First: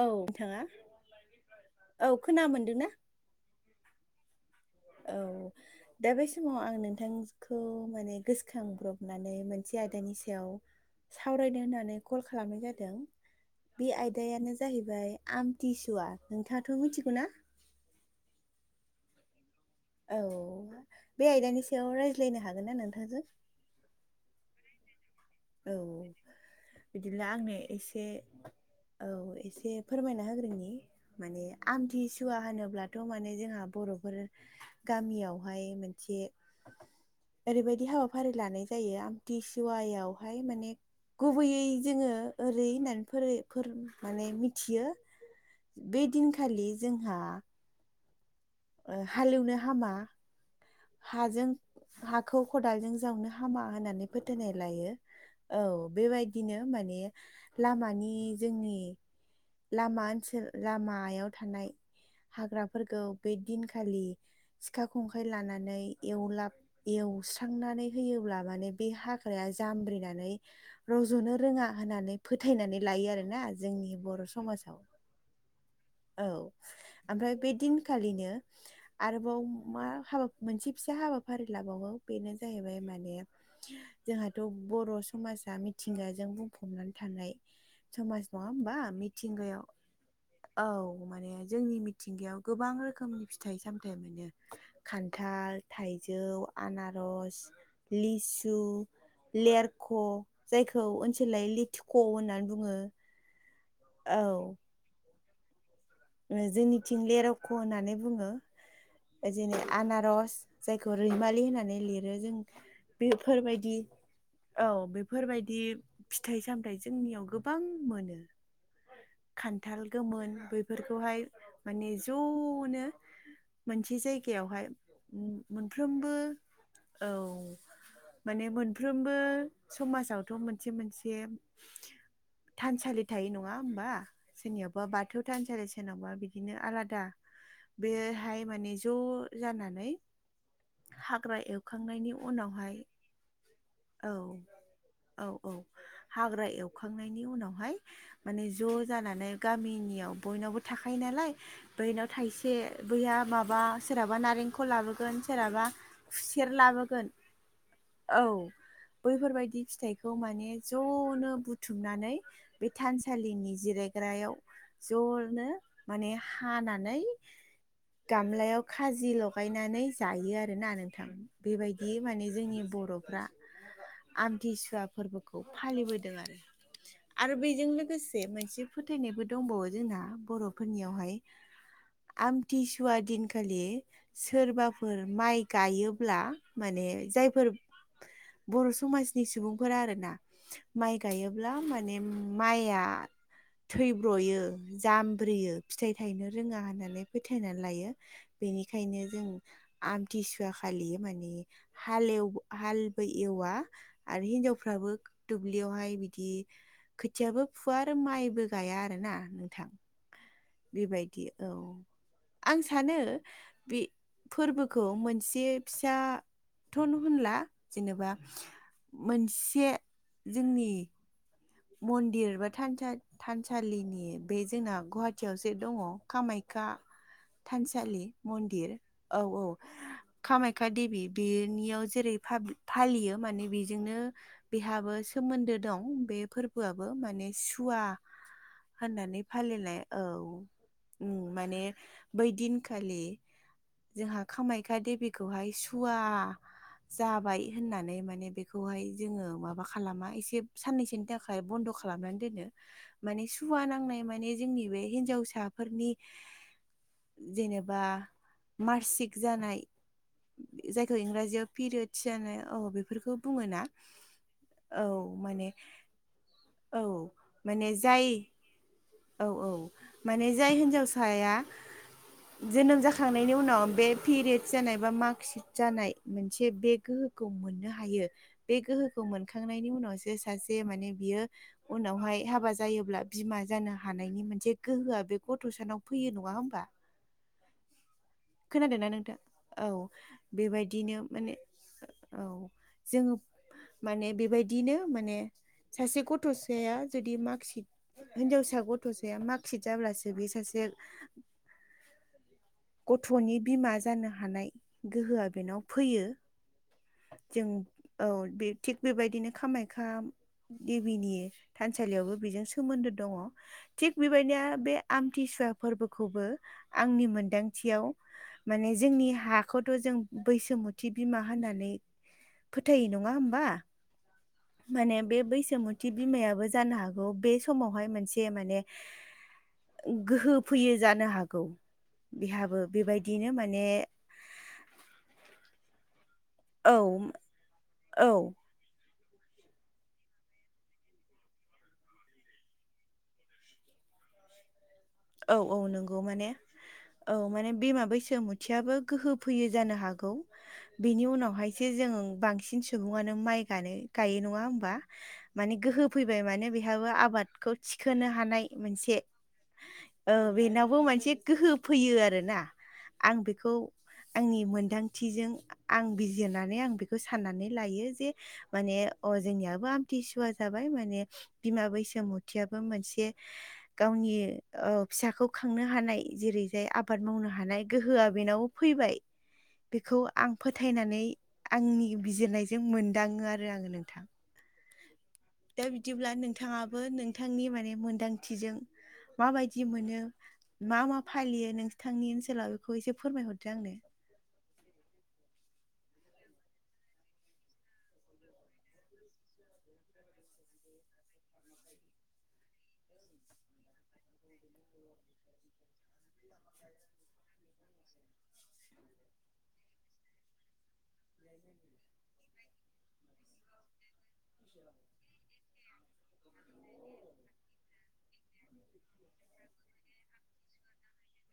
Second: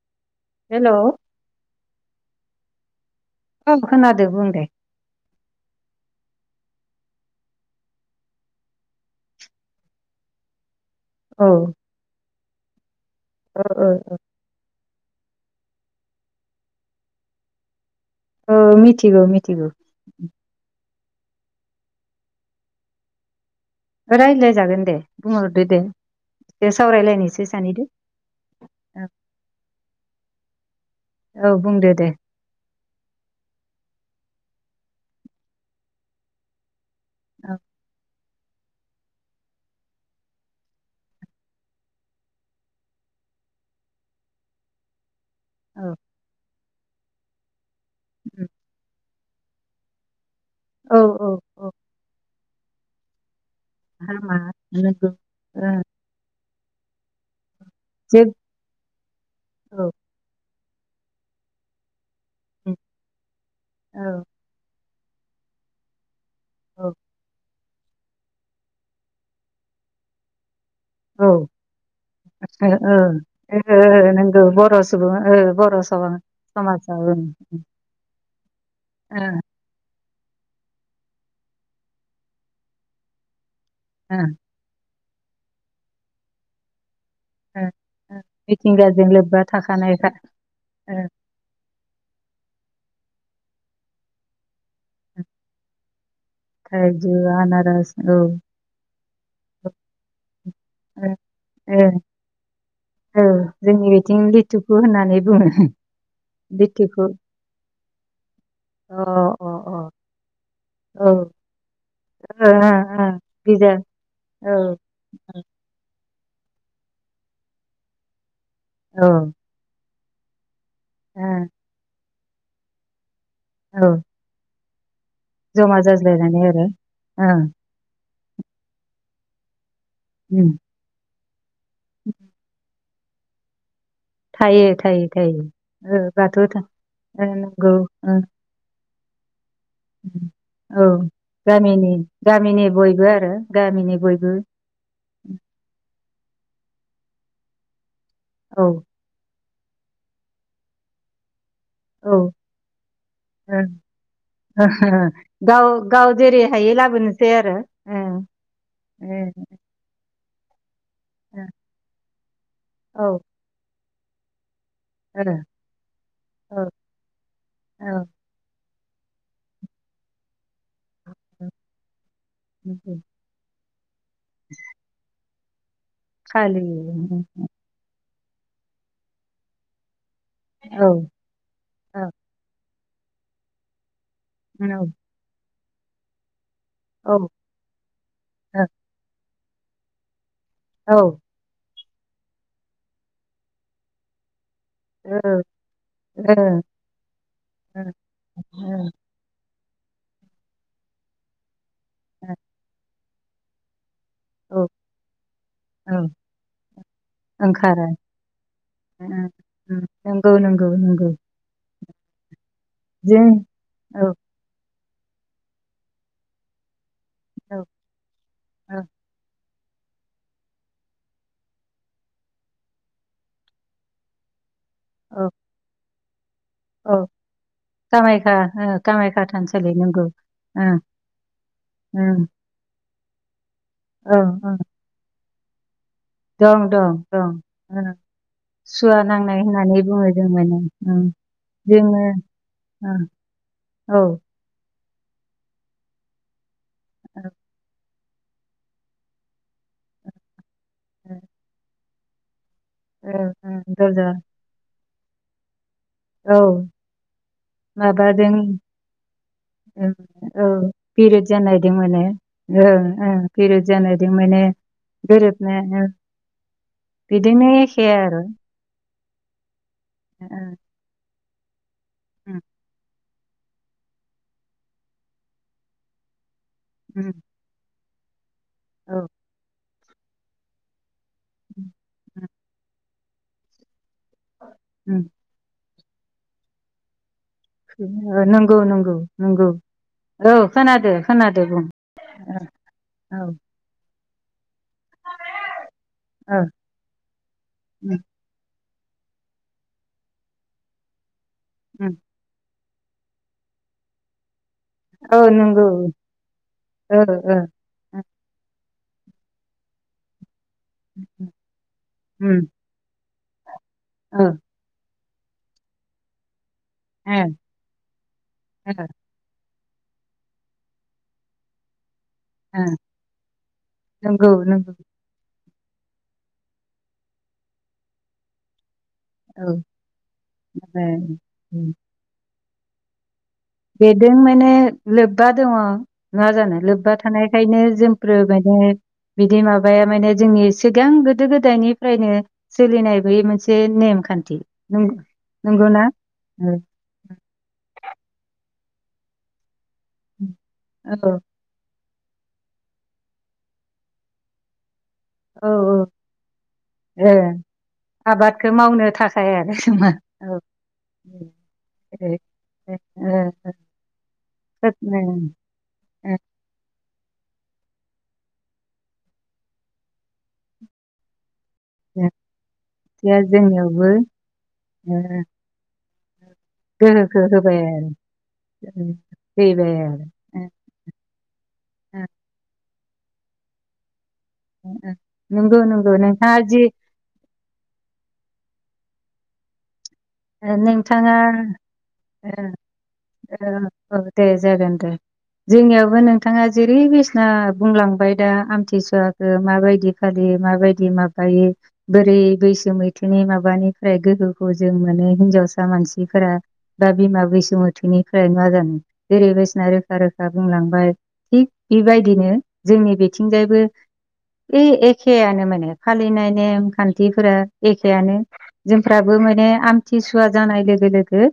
औ नोंथाङा हेलौ औ खोना मोनदों ना? औ खोनादों बुं दे। औ। दा बे समाव आं नोंथांखौ माने गोसोखांब्रबनानै मोनसे आयदानि सायाव। औ ओ सावरायनो होननानै कल खालामनाय जादों ओ बि ओ आयदायानो जाहैबाय आमथिसुवा नोंथाङाथ' मिथिगौ ना? ओ मिथिगौ मिथिगौ। औ औ औ बे आयदानि सायाव रायज्लायनो हागोन ना नोंथांजों? रायज्लायजागोन दे। बुंहरदो औ दे एसे बिदिब्ला सावरायलायनोसै आंनो सानैदो एसे औ एसे फोरमायना होग्रोनि माने औ बुंदो दे आमथिसुवाया फानोब्लाथ' माने जोंहा बर'फोर गामियावहाय मोनसे औ ओरैबायदि हाबाफारि लानाय जायो आमथिशुवायावहाय माने। गुबैयै जोङो ओरै होननानै फोर माने मिथियो। औ बे दिनखालि जोंहा [inaudible] ओ हालएवनो हामा। औ औ हाजों औ हाखौ खदालजों जावनो हामा होननानै हामा फोथायनाय लायो नंगौ औ। ओ बेबादिनो माने लामानि जे जोंनि औ औ लामा ओनसोल। लामायाव थानाय औ हाग्राफोरखौ बे दिनखालि। औ सिखा खंखाइ लानानै एवलाब ओ एवस्रांनानै दानसारांनानै होब्ला माने बे हाग्राया जामब्रिनानै ओ रज'नो रोङा होननानै फोथायनानै ओ लायो आरोना जोंनि बर' नंगौ समाजाव। सुबुं ओ बर' सुबुं औ समाजाव ओं ओमफ्राय बे दिनखालिनो ओं आरोबाव मा हाबाया मोनसे फिसा हाबाफारि लाबावो बेनो जाहैबाय माने ओं जोंहा बर' समाजा मिथिंगाजों बुंफबनानै थानाय ओं ओं समाज नङा होनबा मिथिंगाजों लोब्बा मिथिंगायाव थाखानायखा ओ औ माने जोंनि मिथिं मिथिंगायाव गोबां रोखोमनि फिथाइ सामथाय मोनो। खानथाल, थाइजौ, थाइजौ आनारस, आनारस औ लिसु ओ लेरख' जायखौ ओनसोल लायै ओ लेथुक' होननानै बुङो। औ जोंनि बिथिं लिथुखु होननानै बुङो। ओ जोंनिथिं लिथुखु लुरेख' होननानै बुङो। अ ओ जेनै अ औ आनारस जायखौ ओ रैमालि होननानै लिरो जों। ओ बेफोर गिजा बायदि औ बे बेफोर औ बायदि फिथाइ-सामथाइ जोंनियाव गोबां मोनो। औ। खान्थाल गोमोन बैफोरखौहाय माने ज'नो मोनसे औ जाय जायगायावहाय जमा मोनफ्रोमबो जाज्लायनानै आरो औ। ओं माने मोनफ्रोमबो समाजावथ' उम मोनसे मोनसे थानसालि थायो नङा होमबा थायो सोरनियावबा थायो बाथौ थायो। थानसालि ओ सोरनावबा बाथौ बिदिनो था आलादा ओ नंगौ ओ बेहाय माने ज' जानानै उम, औ हाग्रा गामिनि एवखांनायनि उनावहाय [unintelligible] आरो गामिनि औ बयबो औ औ हाग्रा एवखांनायनि उनावहाय माने औ ज' जानानै गामिनियाव बयनावबो थाखायो नालाय बैनाव औ थाइसे बैया माबा ओं सोरहाबा नारेंखल लाबोगोन सोरहाबा खुसेर लाबोगोन सै आरो उम। बैफोर बायदि फिथाइखौ माने ज'नो ओं बुथुमनानै बे औ थानसालिनि जिराय ग्रायाव ओ ज'नो माने औ हानानै औ गाम लायाव खाजि लगायनानै जायो आरोना नोंथां। औ बेबायदि माने जोंनि नंगौ बरफ्रा आमथिसुवा फोरबोखौ फालिबो दों आरो। फालियो आरो बेजों लोगोसे मोनसे फोथायनायबो दंबावो जोंहा बर' औ फोरनियावहाय औ आमथिसुवा दिनखालि औ सोरबाफोर माइ गायोब्ला माने औ जायफोर बर' समाजनि सुबुंफोरा आरोना माइ औ गायो ब्ला माने माया थैब्र'यो जामब्रियो फिथाइ थायनो रोङा होननानै फोथायनानै लायो। औ बेनिखायनो जों आमथिसुवा खालि माने हाल एव हालबो एवा आरो हिनजावफ्राबो औ दुब्लियावहाय बिदि खोथियाबो फुवा ओंखारो आरो माइबो गाया आरो ना नोंथां। औ नंगौ नंगौ। बेबायदि औ आं सानो जों बे औ फोरबोखौ मोनसे फिसाथ' होनला। औ जेनेबा मोनसे जोंनि मन्दिर बा थानसा-थानसालिनि बे जोंना औ गुवाहाटियाव जे दङ'। कामाख्या औ थानसालि कामाख्या मन्दिर औ कामाख्या औ थानसालि नंगौ ओ, कामाख्या देबि बेनियाव ओ, जेरै फालियो माने बेजोंनो औ औ बेहाबो सोमोन्दो दं बे दं फोरबोआबो दं माने दं सुवा ओ, सुवा होननानै नांनाय होननानै फालिनायाय औ बुङो जों माने ओ, उम माने बै दिनखालि औ। जोंहा कामाख्या देबिखौहाय सुवा औ जाबाय होननानै माने बे बेखौहाय जोङो माबा खालामा एसे साननैसोनि ओ, थाखाय बन्द' खालामनानै दोनो। ओ, माने ओ, सुवा नांनाय दरजा माने जोंनि बे हिनजावसाफोरनि औ। जेनेबा माबाजों मार्सिक जानाय ओं औ जायखौ पिरियड इंराजियाव जानायदों माने पिरियड्स जानाय औ ओं बेफोरखौ ओं बुङोना पिरियड जानायदों माने औ माने गोरोबनो ओं औ बिदिनो माने एखे जाय आरो औ औ माने जाय ओं हिनजावसाया ओं जोनोम ज जाखांनायनि उनाव बे पेरियदस जानाय बा मार्कशिट जानाय मोनसे बेग ओं गोहोखौ मोननो हायो बे औ गोहोखौ मोनखांनायनि उनावसो सासे माने बियो ओं उनावहाय हाबा जायोब्ला बिमा जानो हानायनि मोनसे ओं गोहोआ बे गथ सानाव फैयो नङा होमबा? औ नंगौ खोनादों नना नंगौ नोंथां नंगौ औ औ खोनादो बेबायदिनो माने खोनादो बुं औ जोङो औ माने बेबायदिनो माने सासे औ गथ'साया जुदि मार्कशट उम हिनजावसा गथ'साया मार्कशिट जाब्लासो बे सासे उम। गथ'नि बिमा जानो हानाय। औ गोहोआ बेनाव नंगौ फैयो औ औ जों औ थिग बेबायदिनो कामाखाख्या देबिनि थानसालियावबो बेजों सोमोन्दो दङ थिग बेबायदिनो बे आमथिसुवा फोरबोखौबो आंनि मोनदां थियाव माने जोंनि हाखौथ' जों बैसुमुथि बिमा होननानै फोथायो नङा होमबा नंगौ नंगौ माने बे बैसोमुथि थि बिमायाबो जानो हागौ बे समावहाय मोनसे माने औ ओ गोहो फैयो जानो हागौ उम बिहाबो बेबायदिनो माने बेदों माने लोब्बा दङ। मा जानो औ लोब्बा थानायखायनो औ जोंफोरो माने बिदि माबाया माने जोंनि सिगां गोदो गोदायनिफ्रायनो सोलिनाय बयो मोनसे नेमखान्थि। नंगौ औ औ नंगौना नंगौ ‌। माने औ औ माने बिमा बैसोमुथियाबो गोहो फैयो जानो हागौ औ बेनि उनावहाय एसे जों बांसिन सुबुङानो माइ गानो गायो नङा होमबा? औ माने औ गोहो फैबाय माने बेहाबो ए आबादखौ थिखोनो हानाय मोनसे जाया आरो खोमा बेनावबो मोनसे गोहो फैयो ए आरो ना। ए ओ आं बेखौ आंनि मोनदांथिजों आं ओ बिजिरनानै आं बेखौ साननानै लायो जे माने अ जोंनियाबो आमथिसुवा जाबाय माने बिमा बैसोमथियाबो मोनसे खोथिया जोंनियावबो गावनि ओ फिसाखौ खांनो हानाय जेरै जाय आबाद गोहोखौ मावनो होबाय हानाय गोहोआ बेनाव आरो फैबाय फैबाय बेखौ आरो आं फोथायनानै आंनि ओ बिजिरनायजों मोनदाङो आरो आङो नोंथां। ओ ओ नंगौ दा नंगौ बिदिब्ला नोंथाङा जि नोंथाङाबो नोंथांनि माने मोनदांथिजों माबायदि मोनो ओ, मा मा नोंथाङा फालियो नोंसथांनि ओ, ओनसोलाव बेखौ एसे ओ, फोरमायहरदोआंनो। औ दे जागोन दे। जोंनियावबो नोंथाङा जेरै बिसिना बुंलांबाय दा आमथिसुवाखौ माबायदि खालि माबायदि माबायो बोरै बैसो मैथोनि माबानिफ्राय गोहोखौ जों माने हिन्जावसा मानसिफोरा बा बिमा बैसुमथोनिफ्राय मा जानो जेरै बायसिना रोखा रोखा बुंलांबाय। थिग बेबायदिनो जोंनि बिथिंजायबो ए एखेयानो माने फालिनाय नेम खान्थिफोरा एखेयानो जोंफ्राबो माने आं आथिसुवा जानाय लोगो लोगो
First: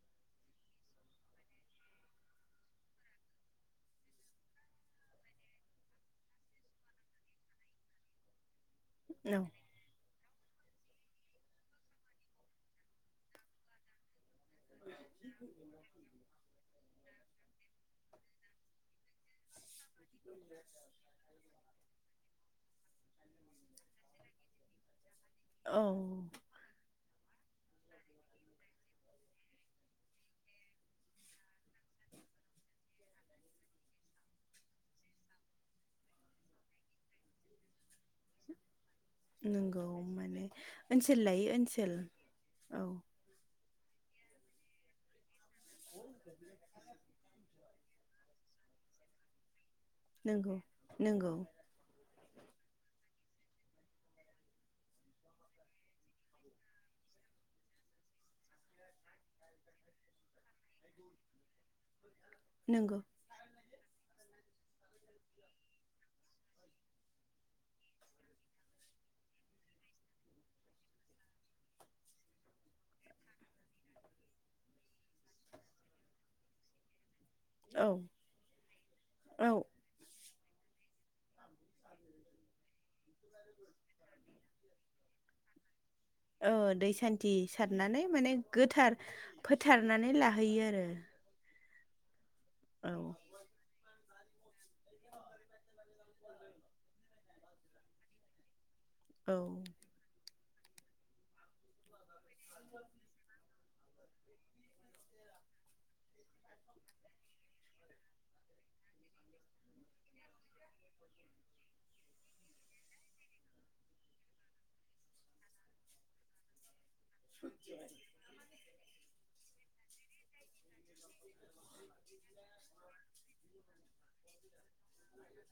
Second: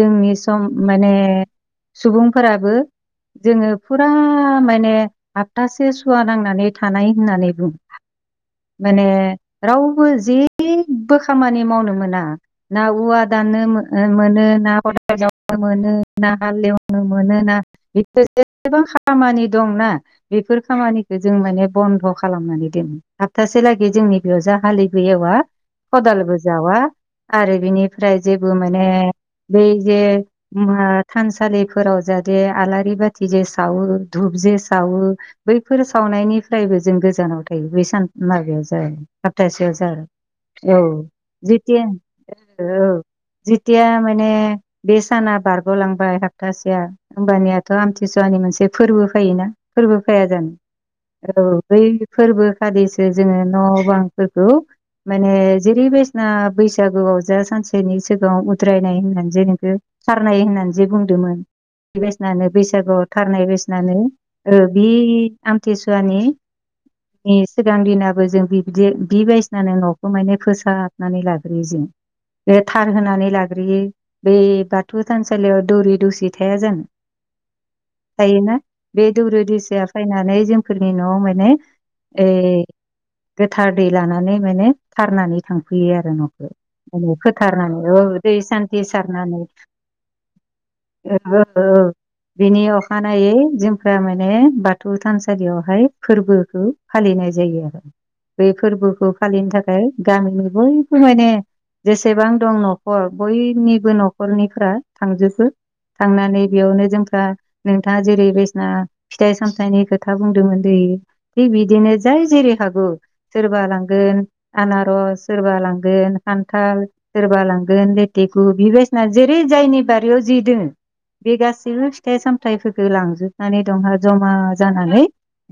जोंनि सम माने सुबुंफोराबो जोङो फुरा माने हप्थासे सुवा नांनानै थानाय होननानै बुङो माने रावबो जेबो खामानि मावनो मोना। ना औवा दाननो मोनो ना खावनो मोनो। नागाल एवनो मोनो ना बिदि जेसेबां खामानि दंना बेफोर खामानि जों माने बन्द' खालामनानै दोनो सबथासे लागै जोंनि बेयाव जा हालिबो एवा औ औ खदालबो जावा आरो बिनिफ्राय जेबो माने बै जे थानसालिफोराव जाहाथे आलारि बाथि जे सावो धुप जे सावो बैफोर सावनायनिफ्रायबो जों गोजानाव थायो बै सान माबाया जाया। सप्तासेआव नंगौ जा माने औ ओनसोल लायै जि ओनसोल दिन औ जेथिया माने बे साना बारग'लांबाय हापतासेया होमबानियाथ' आमथिसुवानि मोनसे फोरबो फैयोना फोरबो फैया नंगौ नंगौ जानो औ बै फोरबो खालिसो जोङो न' बांफोरखौ माने जेरै बासिना बैसो बैसागोआव जा सानसेनि सिगाङाव उद्रायनाय होननानैसे नोंखौ खारनाय होननानै जे बुंदोंमोन। बे बादिनो नंगौ बैसागुआव थारनाय बायसिनानो बे आमथिसुवानि सिगां दिनाबो जों बिदि बि बायदियावनो न'खौ माने फोसाबनानै लायो। राइजो बे थार होनानै लाग्रोयो बे बाथौ थानसालियाव दौरि दौसि थाया जानो। औ थायोना बे दौरि औ दैसया फैनानै जोंफोरनि न'आव माने ए गोथार दै लानानै माने थारनानै थांफैयो आरो न'। औ दै सान्थि सारनानै माने दै सान्थि गोथार सारनानै फोथारनानै लाहैयो आरो। औ औ बिनि अखानायै जोंफ्रा माने बा बथौ थानसालियावहाय फोरबोखौ फालिनाय जायो आरो। बे फोरबो खौ औ फालिनो थाखाय गामिनि बयबो माने जेसेबां दं न'खर बयनिबो न'खरनिफोरा थांजोबो। थांनानै बेयावनो जोंफ्रा नोंथाङा जेरै बायदिसिना फिथाइ सामथाइनि खोथा बुंदोंमोन दहायो थिग बिदिनो जाय जेरै हागौ सोरबा लांगोन आनारस सोरबा लांगोन खान्थाल सोरबा लांगोन ले देगु जेरै बायदिसिना जेरै जायनि बारियाव जे दोङो। बे गासैबो फिथाइ सामथायाइफोरखौ लांजोबनानै दंहा जमा जानानै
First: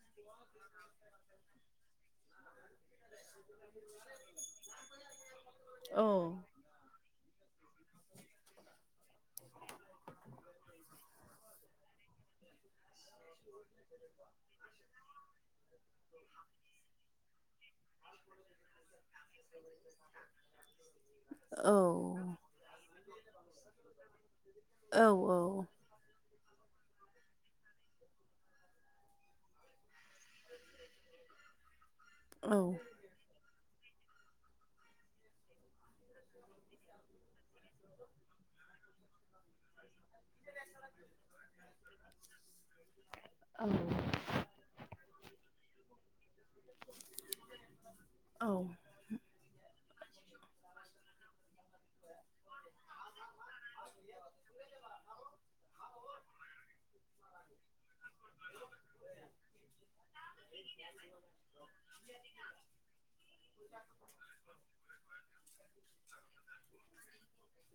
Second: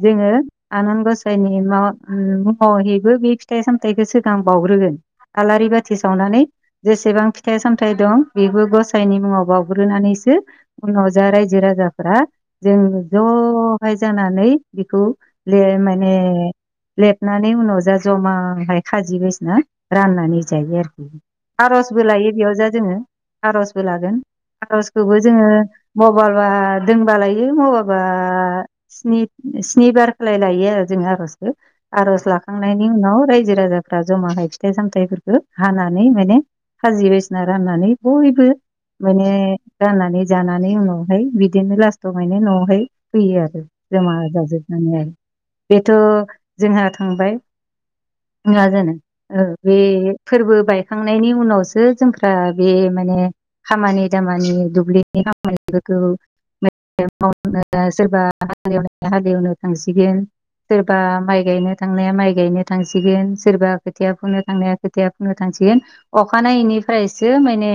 जोङो आनान गसाइनि मा मुङावहैबो बे फिथाइ सामथायाइखौ सिगां बावग्रोगोन। आलारि बाथि औ सावनानै जेसेबांखि फिथाइ सामथाइ दं बेबो गसाइनि मुङाव बावग्रोनानैसो उनाव जा राय रारजो-राजाफोरा जों जहाय जानानै बेखौ लेर माने लेरनानै उनाव जा जमाहाय खाजि बायसिना राननानै जायो आरो। औ आर'जबो लायो बेयाव जा जोङो आर'जबो लागोन औ आर'जखौबो जोङो मबावबा दोंनबा लायो मबावबा स्निबार सालाय लायो आरो जों आर'जखौ आर'ज औ लाखांनायनि उनाव रायजो राजाफ्रा जमा हाय फिथाइ सामथाइफोरखौ हानानै माने खाजि बायदिसिना राननानै बयबो माने राननानै जानानै उनावहाय बिदिनो लास्टाव मे न'आवहाय फैयो आरो। औ जमा जाजोबनानै। बेथ' जोंहा थांबाय औ नङा जानो। ओ बे फोरबो बायखांनायनि उनावसो जोंफ्रा बे माने खामानि दामानि दुब्लिनि खामानिफोरखौ [unintelligible] सोरबा हालेएवनाया हालेएवनो थांसिगोन सोरबा माइ गायनो थांनाया माइ गायनो थांसिगोन सोरबा खोथिया फोनो थांनाया खोथिया फोनो थांसिगोन अखानायैनिफ्रायसो माने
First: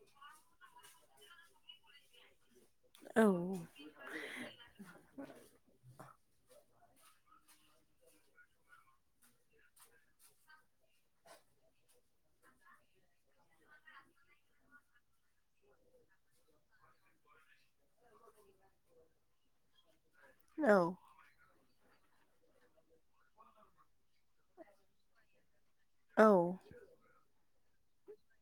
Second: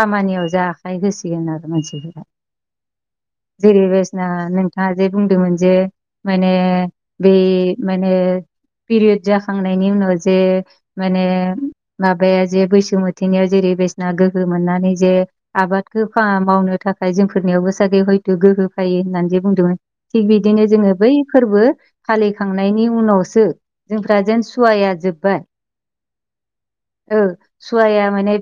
खामानियाव जा आखाइ होसिगोन आरो मानसिफोरा। औ जेरै बायदिसिना नोंथाङा जे बुंदोंमोन जे माने बै माने पिरियद जाखांनायनि उनाव जे माने माबाया जे बैसो मोथोनियाव जेरै बेसना गोहो मोननानै जे आबादखौ मावनो थाखाय जोंफोरनियावबो जानो हागौ हयथ' गोहो फायो होननानै जे बुंदोंमोन। थिग बिदिनो जोङो बै फोरबो फालिखांनायनि उनावसो जोंफ्रा जेन सुवाया जोबबाय। औ औ सुवाया माने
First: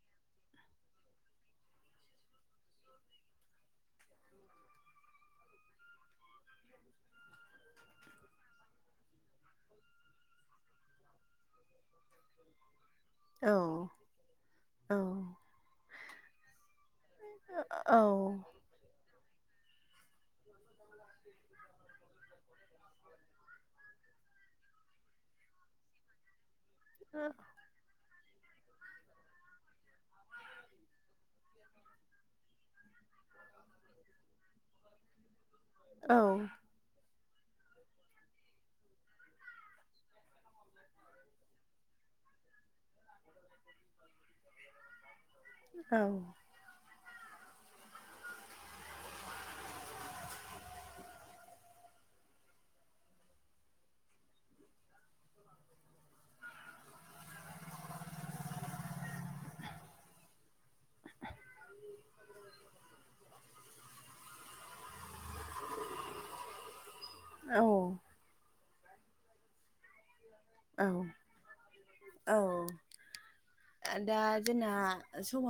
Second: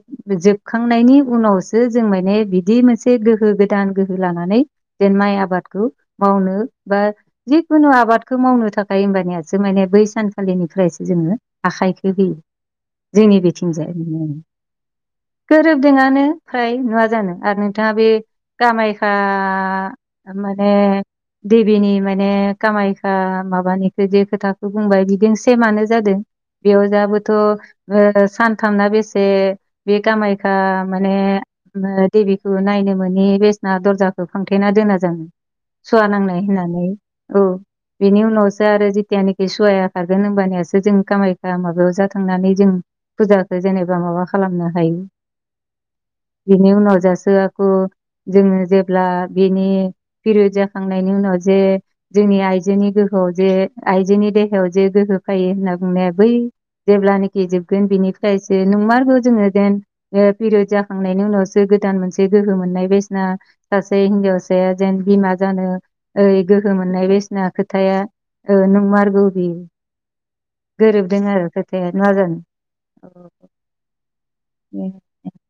जोबखांनायनि उनावसो जों माने बिदि मोनसे गोहो गोदान गोहो लानानै जेन माइ आबादखौ मावनो बा जिखुनु आबादखौ मावनो थाखाय होमबानियासो माने बै सानखालिनिफ्रायसो जोङो आखाइखौ‌ होयो जोंनि औ बिथिंजाय। औ गोरोबदोंआनो फ्राय नडा़ जानो आरो नोंथाङा बे औ कामायया माने देबिनि माने कामायखा माबानिखौ जे खोथाखौ बुंबाय बिदि सेमानो जादों। बेयाव जाबोथ' सानथामना बेसे बे गामायखा माने देबिखौ नायनो मोै बेसना दरजाखौ फांथेना दोना जानो। सुवा नांनाय होननानै औ बेनि उनावसो आरो जिथिनाखि सहायखागोन होनोमबानियासो जों कामाय माबायाव जा थांनानै जों फुजाखौ जेनेबा माबा खालामनो हायो बेनि उनाव जासो आखु जोङो जेब्ला बेनि पिरियद जाखांनायनि उनाव जे जोंनि आइजोनि गोहोआव जे आइजोनि देहायाव जे गोहो फैयो होनना बुंनाया बै जेब्लानोाखि जोबगोन बिनिफ्रायसो नोंमारगौ जोङो जेन पिरियद जा थांनायनि उनावसो गोदान मोनसे गोहो मोननाय बायदिना सासे हिन्जावसाया जेन बिमा जानो ओइ गोहो मोननाय बायदिसिना खोथाया औ नोंमारगौबि औ खोथाया मा औ जानो दा जोंना औ समाबो